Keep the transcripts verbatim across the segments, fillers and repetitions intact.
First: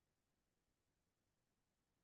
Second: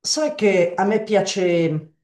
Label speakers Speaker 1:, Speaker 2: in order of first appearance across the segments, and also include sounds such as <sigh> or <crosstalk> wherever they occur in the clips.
Speaker 1: Sai che a me piace,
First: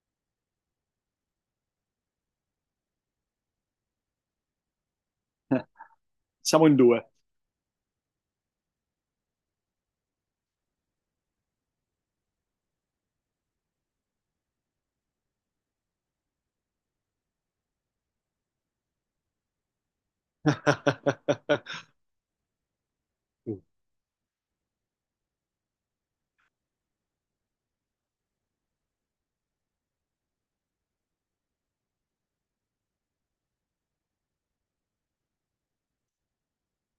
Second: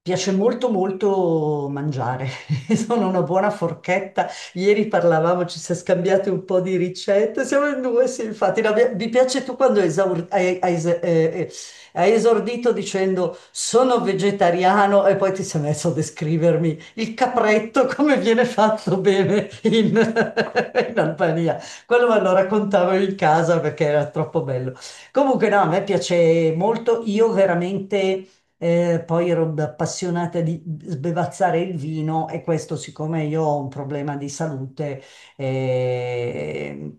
Speaker 1: piace molto molto mangiare, <laughs> sono una buona forchetta. Ieri parlavamo, ci siamo
Speaker 2: <laughs>
Speaker 1: scambiati un po'
Speaker 2: Siamo in
Speaker 1: di
Speaker 2: due.
Speaker 1: ricette, siamo in due, sì, infatti. No, mi mi piace, tu quando esaur- hai, hai es- eh, eh, hai esordito dicendo sono vegetariano e poi ti sei messo a descrivermi il capretto, <laughs> come viene fatto bene in, <laughs> in Albania.
Speaker 2: <laughs>
Speaker 1: Quello me lo raccontavo in casa perché era troppo bello. Comunque no, a me piace molto, io veramente eh, poi ero appassionata di sbevazzare il vino e questo, siccome io ho un problema di salute eh,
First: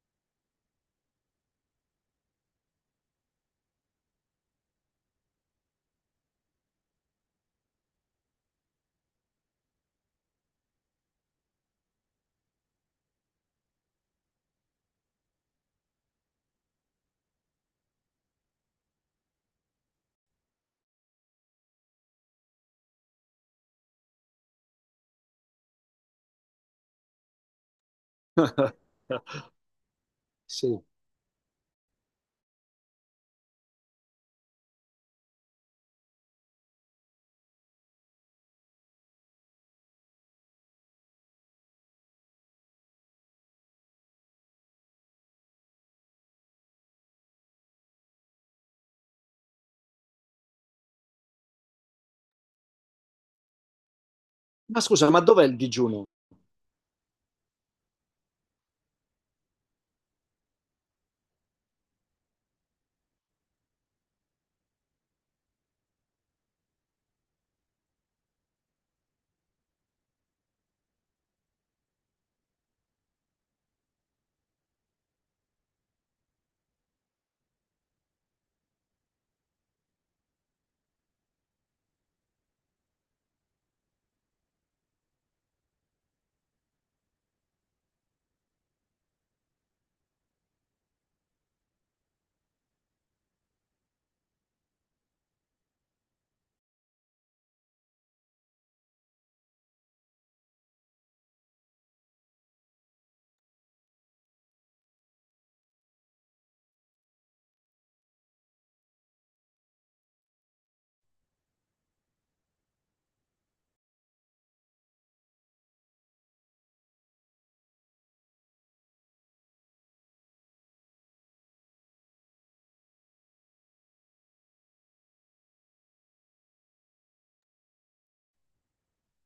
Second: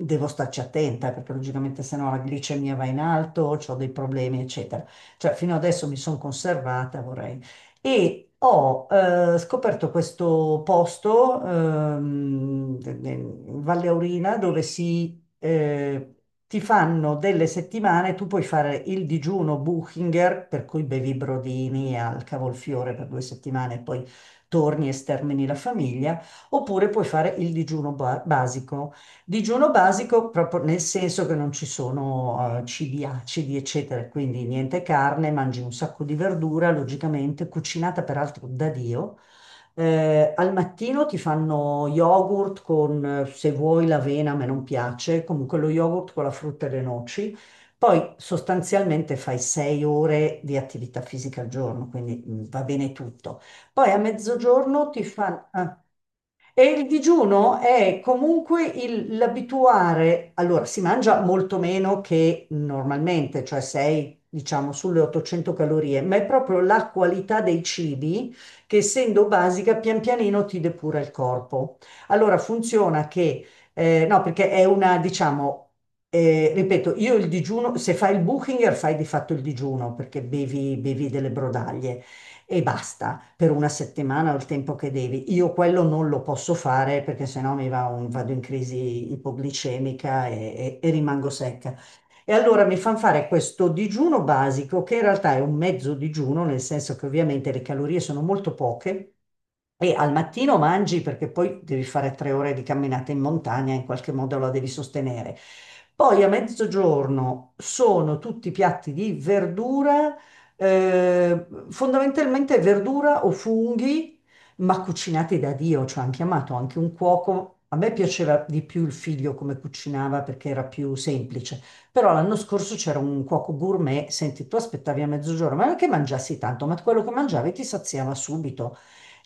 Speaker 1: devo starci attenta perché, logicamente, se no la glicemia va in alto, ho dei problemi eccetera. Cioè, fino adesso mi sono conservata, vorrei, e ho eh, scoperto questo posto ehm, in Valle Aurina, dove si, eh, ti fanno delle settimane. Tu puoi fare il digiuno Buchinger, per cui bevi brodini al cavolfiore per due settimane e poi torni e stermini la famiglia, oppure puoi fare il digiuno ba- basico. Digiuno basico proprio nel
Speaker 2: Sì.
Speaker 1: senso che non ci sono eh, cibi acidi, eccetera, quindi niente carne, mangi un sacco di verdura, logicamente cucinata peraltro da Dio. Eh, al mattino ti fanno yogurt con, eh, se vuoi, l'avena, a me non piace, comunque lo yogurt con la frutta e le noci. Poi sostanzialmente fai sei ore di attività fisica al giorno, quindi mm, va bene tutto. Poi a
Speaker 2: Ma
Speaker 1: mezzogiorno ti
Speaker 2: scusa, ma dov'è
Speaker 1: fanno...
Speaker 2: il digiuno?
Speaker 1: E il digiuno è comunque il- l'abituare. Allora si mangia molto meno che normalmente, cioè sei, diciamo, sulle ottocento calorie, ma è proprio la qualità dei cibi, che essendo basica, pian pianino ti depura il corpo. Allora funziona che, eh, no, perché è una, diciamo, eh, ripeto, io il digiuno, se fai il Buchinger fai di fatto il digiuno, perché bevi bevi delle brodaglie e basta per una settimana o il tempo che devi. Io quello non lo posso fare, perché sennò mi va un- vado in crisi ipoglicemica e, e- e rimango secca. E allora mi fanno fare questo digiuno basico, che in realtà è un mezzo digiuno, nel senso che ovviamente le calorie sono molto poche e al mattino mangi, perché poi devi fare tre ore di camminata in montagna, in qualche modo la devi sostenere. Poi a mezzogiorno sono tutti piatti di verdura, eh, fondamentalmente verdura o funghi, ma cucinati da Dio, cioè hanno chiamato anche un cuoco. A me piaceva di più il figlio come cucinava, perché era più semplice, però l'anno scorso c'era un cuoco gourmet. Senti, tu aspettavi a mezzogiorno, ma non è che mangiassi tanto, ma quello che mangiavi ti saziava subito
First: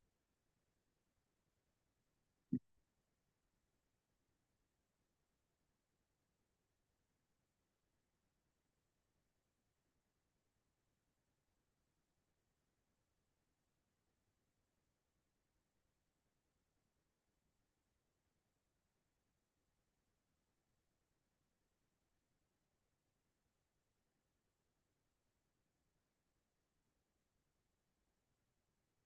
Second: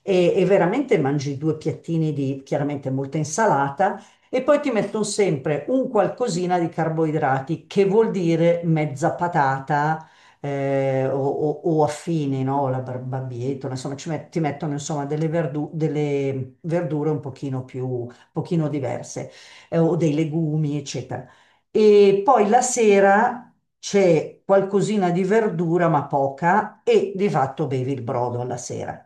Speaker 1: e, e veramente mangi due piattini di, chiaramente, molta insalata, e poi ti mettono sempre un qualcosina di carboidrati, che vuol dire mezza patata eh, o, o- o affini, no? La bar- barbabietola, insomma, ci met- ti mettono, insomma, delle, verdu- delle verdure un pochino più, un pochino diverse, eh, o dei legumi, eccetera. E poi la sera c'è qualcosina di verdura, ma poca, e di fatto bevi il brodo alla sera.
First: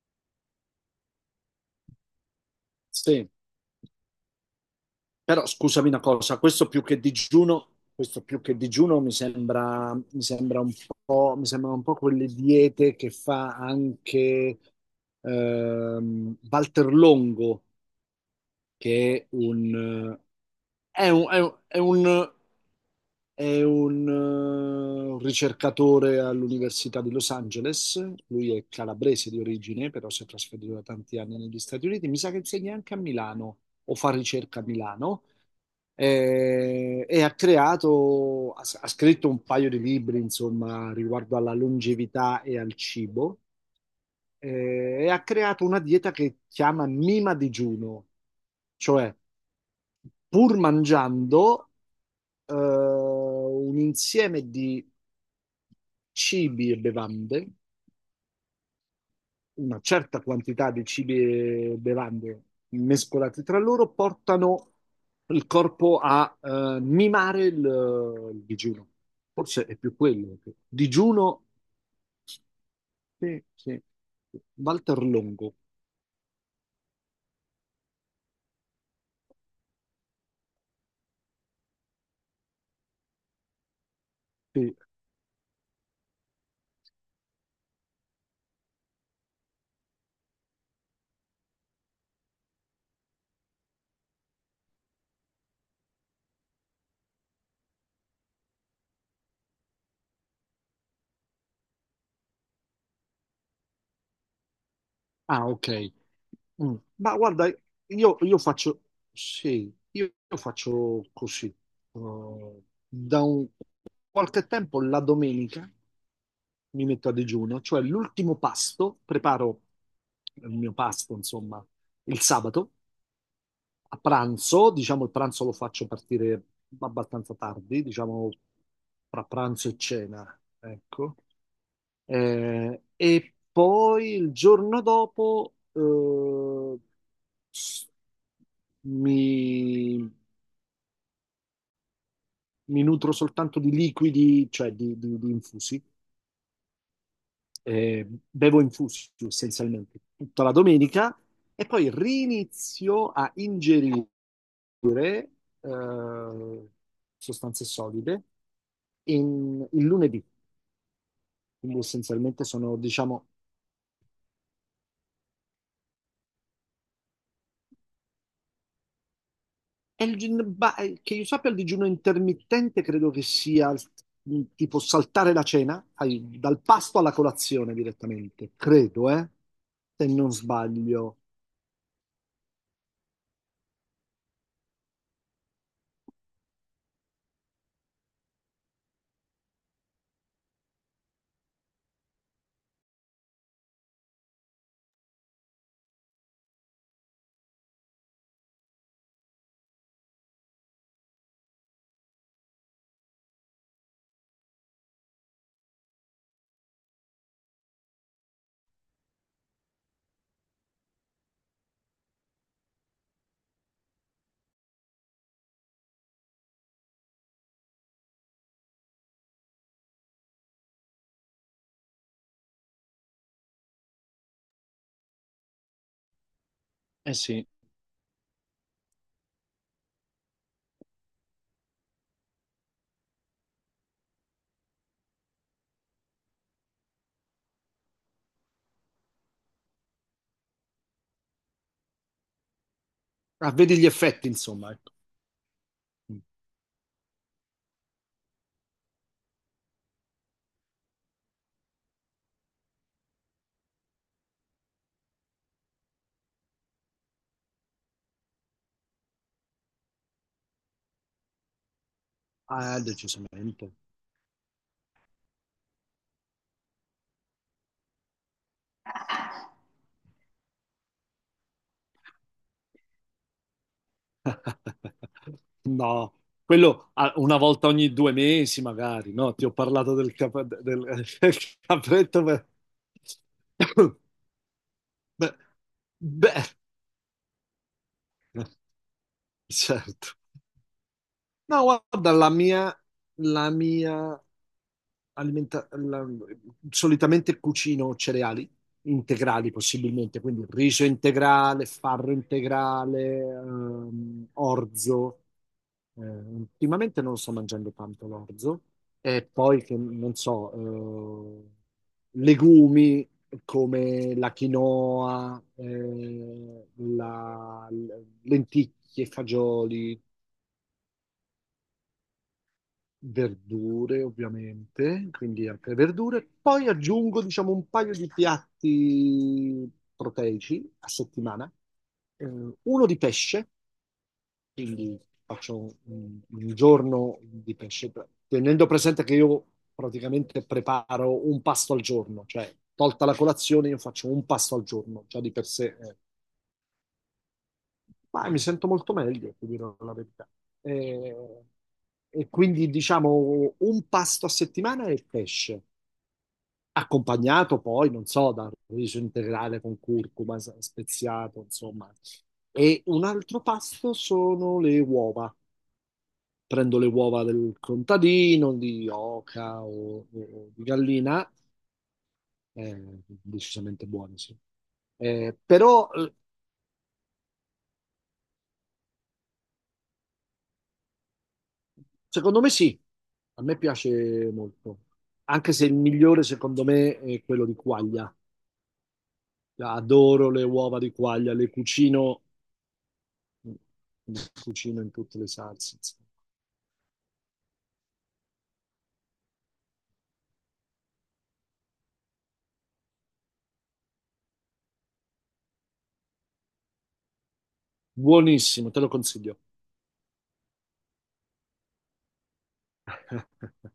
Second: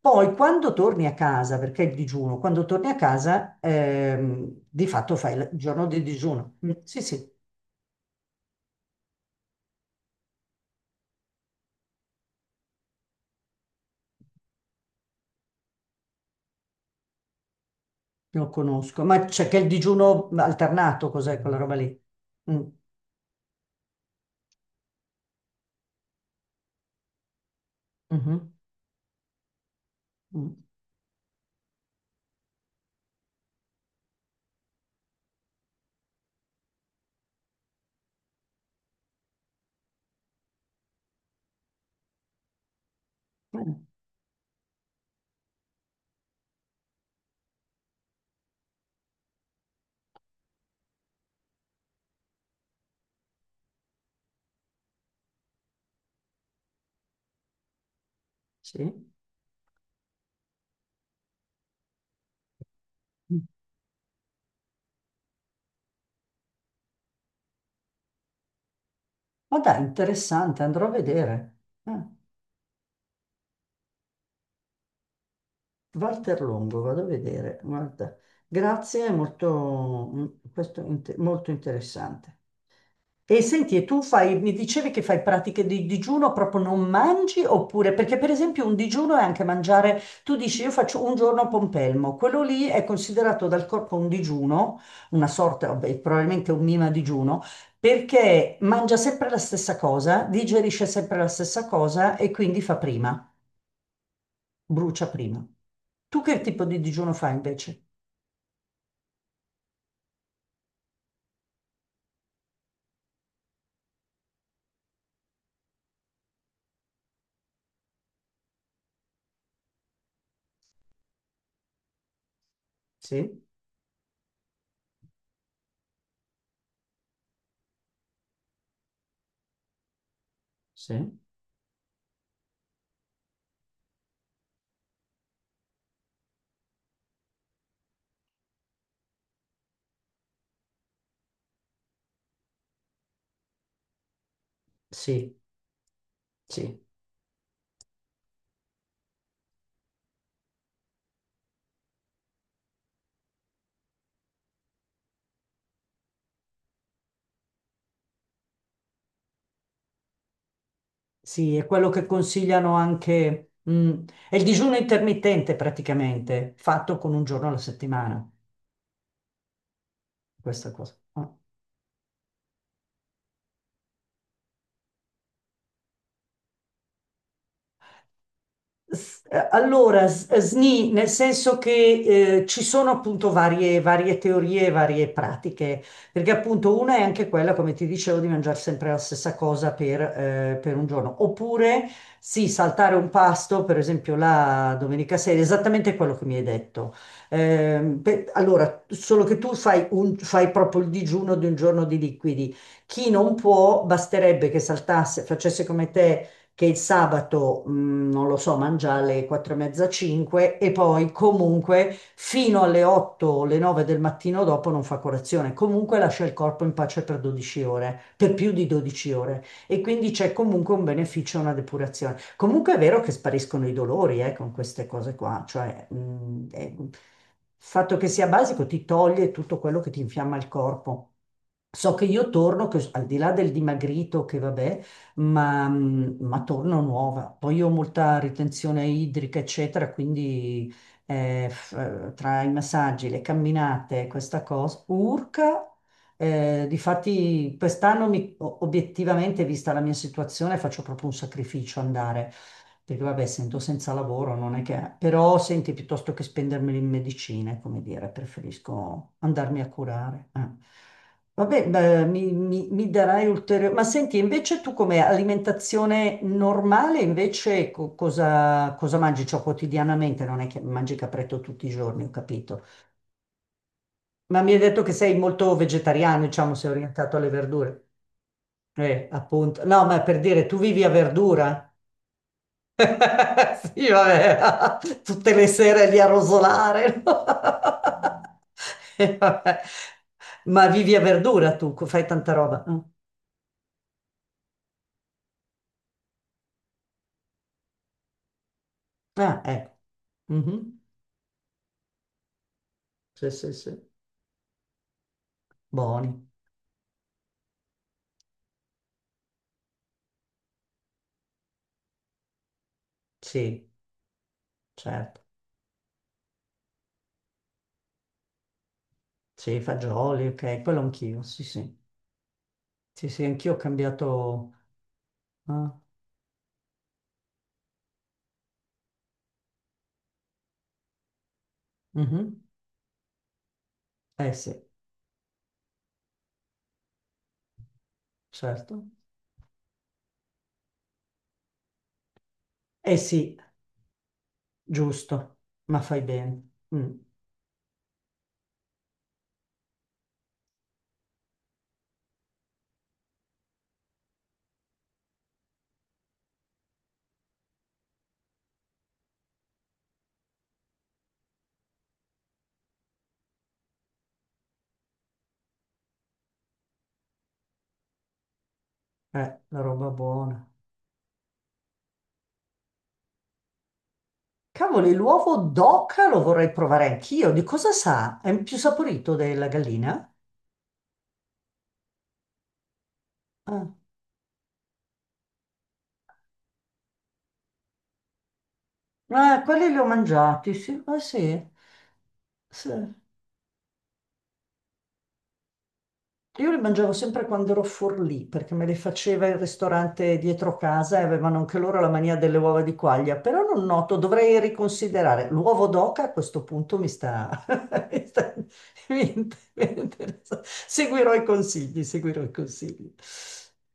Speaker 1: Poi quando torni a casa, perché il digiuno, quando torni a
Speaker 2: Sì.
Speaker 1: casa, ehm, di fatto fai
Speaker 2: Però
Speaker 1: il giorno
Speaker 2: scusami una
Speaker 1: di
Speaker 2: cosa,
Speaker 1: digiuno.
Speaker 2: questo
Speaker 1: Mm.
Speaker 2: più che
Speaker 1: Sì, sì,
Speaker 2: digiuno, questo più che digiuno mi sembra, mi sembra un po', mi sembrano un po' quelle diete che fa anche ehm, Walter Longo,
Speaker 1: lo conosco, ma
Speaker 2: che è
Speaker 1: c'è, che il
Speaker 2: un, eh,
Speaker 1: digiuno
Speaker 2: è
Speaker 1: alternato,
Speaker 2: un, è
Speaker 1: cos'è quella
Speaker 2: un-
Speaker 1: roba
Speaker 2: è
Speaker 1: lì?
Speaker 2: un
Speaker 1: Mm.
Speaker 2: È un eh, ricercatore all'Università di Los Angeles.
Speaker 1: Mhm.
Speaker 2: Lui è calabrese di origine, però si è
Speaker 1: Mm.
Speaker 2: trasferito da tanti anni negli Stati Uniti, mi sa che insegna anche a Milano o fa ricerca a Milano. Eh, e ha creato, ha, ha scritto un paio di libri, insomma, riguardo alla longevità e al cibo.
Speaker 1: Eh,
Speaker 2: Eh, e ha creato una dieta che chiama Mima digiuno, cioè pur mangiando eh, un insieme di cibi e bevande,
Speaker 1: sì.
Speaker 2: una certa quantità di cibi e bevande mescolati
Speaker 1: Mm.
Speaker 2: tra loro, portano il corpo a eh, mimare il, il digiuno.
Speaker 1: Ma
Speaker 2: Forse è
Speaker 1: dai,
Speaker 2: più quello. che-
Speaker 1: interessante, andrò a
Speaker 2: Digiuno,
Speaker 1: vedere. Ah,
Speaker 2: sì, sì. Walter Longo.
Speaker 1: Walter Longo, vado a vedere, guarda. Grazie, è molto, mm, questo è inte- molto interessante. E senti, e tu fai, mi
Speaker 2: Sì.
Speaker 1: dicevi che fai pratiche di digiuno, proprio non mangi oppure, perché per esempio un digiuno è anche mangiare, tu dici io faccio un giorno a pompelmo, quello lì è considerato dal corpo un digiuno, una sorta, vabbè, probabilmente un mima digiuno, perché mangia sempre la stessa cosa, digerisce sempre la stessa cosa e quindi fa prima, brucia prima.
Speaker 2: Ah, ok.
Speaker 1: Tu che tipo
Speaker 2: Mm.
Speaker 1: di digiuno
Speaker 2: Ma
Speaker 1: fai,
Speaker 2: guarda,
Speaker 1: invece?
Speaker 2: io, io faccio, sì, io, io faccio così. Eh, da un- qualche tempo la domenica mi metto a digiuno, cioè l'ultimo pasto, preparo il mio pasto, insomma, il sabato
Speaker 1: Sì,
Speaker 2: a pranzo, diciamo il pranzo lo faccio partire abbastanza tardi, diciamo tra pranzo e cena, ecco.
Speaker 1: sì,
Speaker 2: Eh, e poi il giorno dopo eh, s- mi, mi nutro soltanto di liquidi, cioè di, di- di
Speaker 1: sì,
Speaker 2: infusi.
Speaker 1: sì.
Speaker 2: Eh, bevo infusi essenzialmente tutta la domenica e poi rinizio a ingerire eh, sostanze solide in- il lunedì.
Speaker 1: Sì, è
Speaker 2: Quindi
Speaker 1: quello che
Speaker 2: essenzialmente
Speaker 1: consigliano
Speaker 2: sono, diciamo,
Speaker 1: anche, mm, è il digiuno intermittente praticamente, fatto con un giorno alla settimana,
Speaker 2: è il gin-
Speaker 1: questa
Speaker 2: ba-
Speaker 1: cosa,
Speaker 2: eh, che io
Speaker 1: no?
Speaker 2: sappia il digiuno intermittente credo che sia il- tipo saltare la cena, fai dal pasto alla colazione direttamente, credo,
Speaker 1: S-
Speaker 2: eh,
Speaker 1: eh, Allora,
Speaker 2: se
Speaker 1: s-
Speaker 2: non
Speaker 1: SNI, nel
Speaker 2: sbaglio.
Speaker 1: senso che eh, ci sono, appunto, varie, varie teorie, varie pratiche, perché appunto una è anche quella, come ti dicevo, di mangiare sempre la stessa cosa per, eh, per un giorno. Oppure sì, saltare un pasto, per esempio la domenica sera, esattamente quello che mi hai detto. Ehm, per- allora, solo che tu fai, un- fai proprio il digiuno di un giorno di liquidi. Chi non può, basterebbe che saltasse, facesse come te, che il sabato, mh, non lo so, mangia alle quattro e mezza, cinque, e poi comunque fino alle otto o alle nove del mattino dopo non fa colazione, comunque lascia il corpo in pace per dodici ore, per più di dodici ore, e quindi c'è comunque un beneficio, una depurazione. Comunque è vero che spariscono i dolori eh, con queste cose qua, cioè, mh, è- il
Speaker 2: Eh sì,
Speaker 1: fatto che sia basico ti toglie tutto quello che ti infiamma il corpo. So che io torno, che al di là del dimagrito, che vabbè, ma, mm, ma torno nuova. Poi io ho molta ritenzione idrica, eccetera, quindi eh, f- eh, tra i massaggi, le
Speaker 2: ah, vedi gli
Speaker 1: camminate,
Speaker 2: effetti,
Speaker 1: questa
Speaker 2: insomma,
Speaker 1: cosa,
Speaker 2: ecco.
Speaker 1: urca. Eh, difatti quest'anno mi- o- obiettivamente, vista la mia situazione, faccio proprio un sacrificio andare. Dico, vabbè, essendo senza lavoro non è che... Però senti, piuttosto che spendermeli in medicine, come dire, preferisco andarmi a curare. eh. Vabbè, beh, mi, mi-
Speaker 2: Ah,
Speaker 1: mi darai ulteriore...
Speaker 2: decisamente.
Speaker 1: Ma senti, invece, tu come alimentazione normale, invece co- cosa, cosa, mangi? Cioè, quotidianamente, non è che mangi capretto tutti i giorni, ho capito. Ma mi hai detto che sei
Speaker 2: <laughs>
Speaker 1: molto
Speaker 2: No,
Speaker 1: vegetariano, diciamo, sei
Speaker 2: quello ah,
Speaker 1: orientato alle
Speaker 2: una volta
Speaker 1: verdure.
Speaker 2: ogni due mesi
Speaker 1: Eh,
Speaker 2: magari, no? Ti ho
Speaker 1: appunto. No,
Speaker 2: parlato
Speaker 1: ma
Speaker 2: del,
Speaker 1: per
Speaker 2: cap-
Speaker 1: dire, tu vivi a
Speaker 2: del- <laughs> del
Speaker 1: verdura?
Speaker 2: capretto per...
Speaker 1: <laughs> Sì,
Speaker 2: <coughs>
Speaker 1: vabbè, <laughs> tutte
Speaker 2: Beh,
Speaker 1: le sere lì a
Speaker 2: beh,
Speaker 1: rosolare, no? <laughs> E
Speaker 2: <laughs>
Speaker 1: vabbè.
Speaker 2: certo.
Speaker 1: Ma vivi a verdura
Speaker 2: No,
Speaker 1: tu, co- fai
Speaker 2: guarda, la
Speaker 1: tanta roba,
Speaker 2: mia,
Speaker 1: no?
Speaker 2: la mia alimenta- la- solitamente cucino cereali
Speaker 1: Ah,
Speaker 2: integrali
Speaker 1: ecco.
Speaker 2: possibilmente, quindi
Speaker 1: Mhm.
Speaker 2: riso integrale, farro integrale,
Speaker 1: Sì, sì, sì.
Speaker 2: ehm, orzo. Eh,
Speaker 1: Buoni.
Speaker 2: ultimamente non sto mangiando tanto l'orzo e poi che non so, eh, legumi
Speaker 1: Sì,
Speaker 2: come la
Speaker 1: certo.
Speaker 2: quinoa, eh, la- l- lenticchie,
Speaker 1: Sì,
Speaker 2: fagioli,
Speaker 1: fagioli, ok, quello anch'io. Sì, sì. Sì, sì, anch'io ho
Speaker 2: verdure
Speaker 1: cambiato.
Speaker 2: ovviamente, quindi
Speaker 1: Ah,
Speaker 2: altre verdure. Poi aggiungo, diciamo, un paio di piatti proteici a settimana, eh,
Speaker 1: mhm.
Speaker 2: uno di pesce,
Speaker 1: Eh sì,
Speaker 2: quindi faccio un, un giorno di pesce, tenendo
Speaker 1: certo.
Speaker 2: presente che io praticamente preparo un pasto al giorno, cioè
Speaker 1: Eh
Speaker 2: tolta la
Speaker 1: sì,
Speaker 2: colazione io faccio un pasto al giorno, già di
Speaker 1: giusto,
Speaker 2: per sé
Speaker 1: ma
Speaker 2: è
Speaker 1: fai bene. Mm.
Speaker 2: ma mi sento molto meglio, ti dirò la verità. E, e quindi diciamo un pasto a settimana è il pesce, accompagnato poi, non so, da riso integrale con curcuma s- speziato, insomma. E un altro pasto sono le uova. Prendo le uova del contadino, di
Speaker 1: Eh, la
Speaker 2: oca
Speaker 1: roba
Speaker 2: o, o-
Speaker 1: buona.
Speaker 2: o di gallina, eh, decisamente buone, sì.
Speaker 1: Cavoli, l'uovo
Speaker 2: Eh, però
Speaker 1: d'oca
Speaker 2: eh,
Speaker 1: lo vorrei provare anch'io. Di cosa sa? È più saporito della gallina?
Speaker 2: Secondo me sì, a me
Speaker 1: Ah,
Speaker 2: piace molto, anche se il migliore secondo me è quello di quaglia.
Speaker 1: eh,
Speaker 2: Cioè,
Speaker 1: quelli li ho
Speaker 2: adoro le
Speaker 1: mangiati,
Speaker 2: uova
Speaker 1: sì.
Speaker 2: di
Speaker 1: Ah,
Speaker 2: quaglia, le
Speaker 1: sì.
Speaker 2: cucino,
Speaker 1: Sì.
Speaker 2: le cucino in tutte le salse, insomma.
Speaker 1: Io li mangiavo sempre quando ero Forlì, perché me li faceva il ristorante dietro casa e avevano anche loro la mania delle uova di quaglia. Però non noto, dovrei riconsiderare. L'uovo d'oca, a questo punto, mi sta... <laughs> mi sta-
Speaker 2: Buonissimo, te lo
Speaker 1: mi inter-
Speaker 2: consiglio.
Speaker 1: mi interessa. Seguirò i consigli, seguirò i consigli.
Speaker 2: <laughs>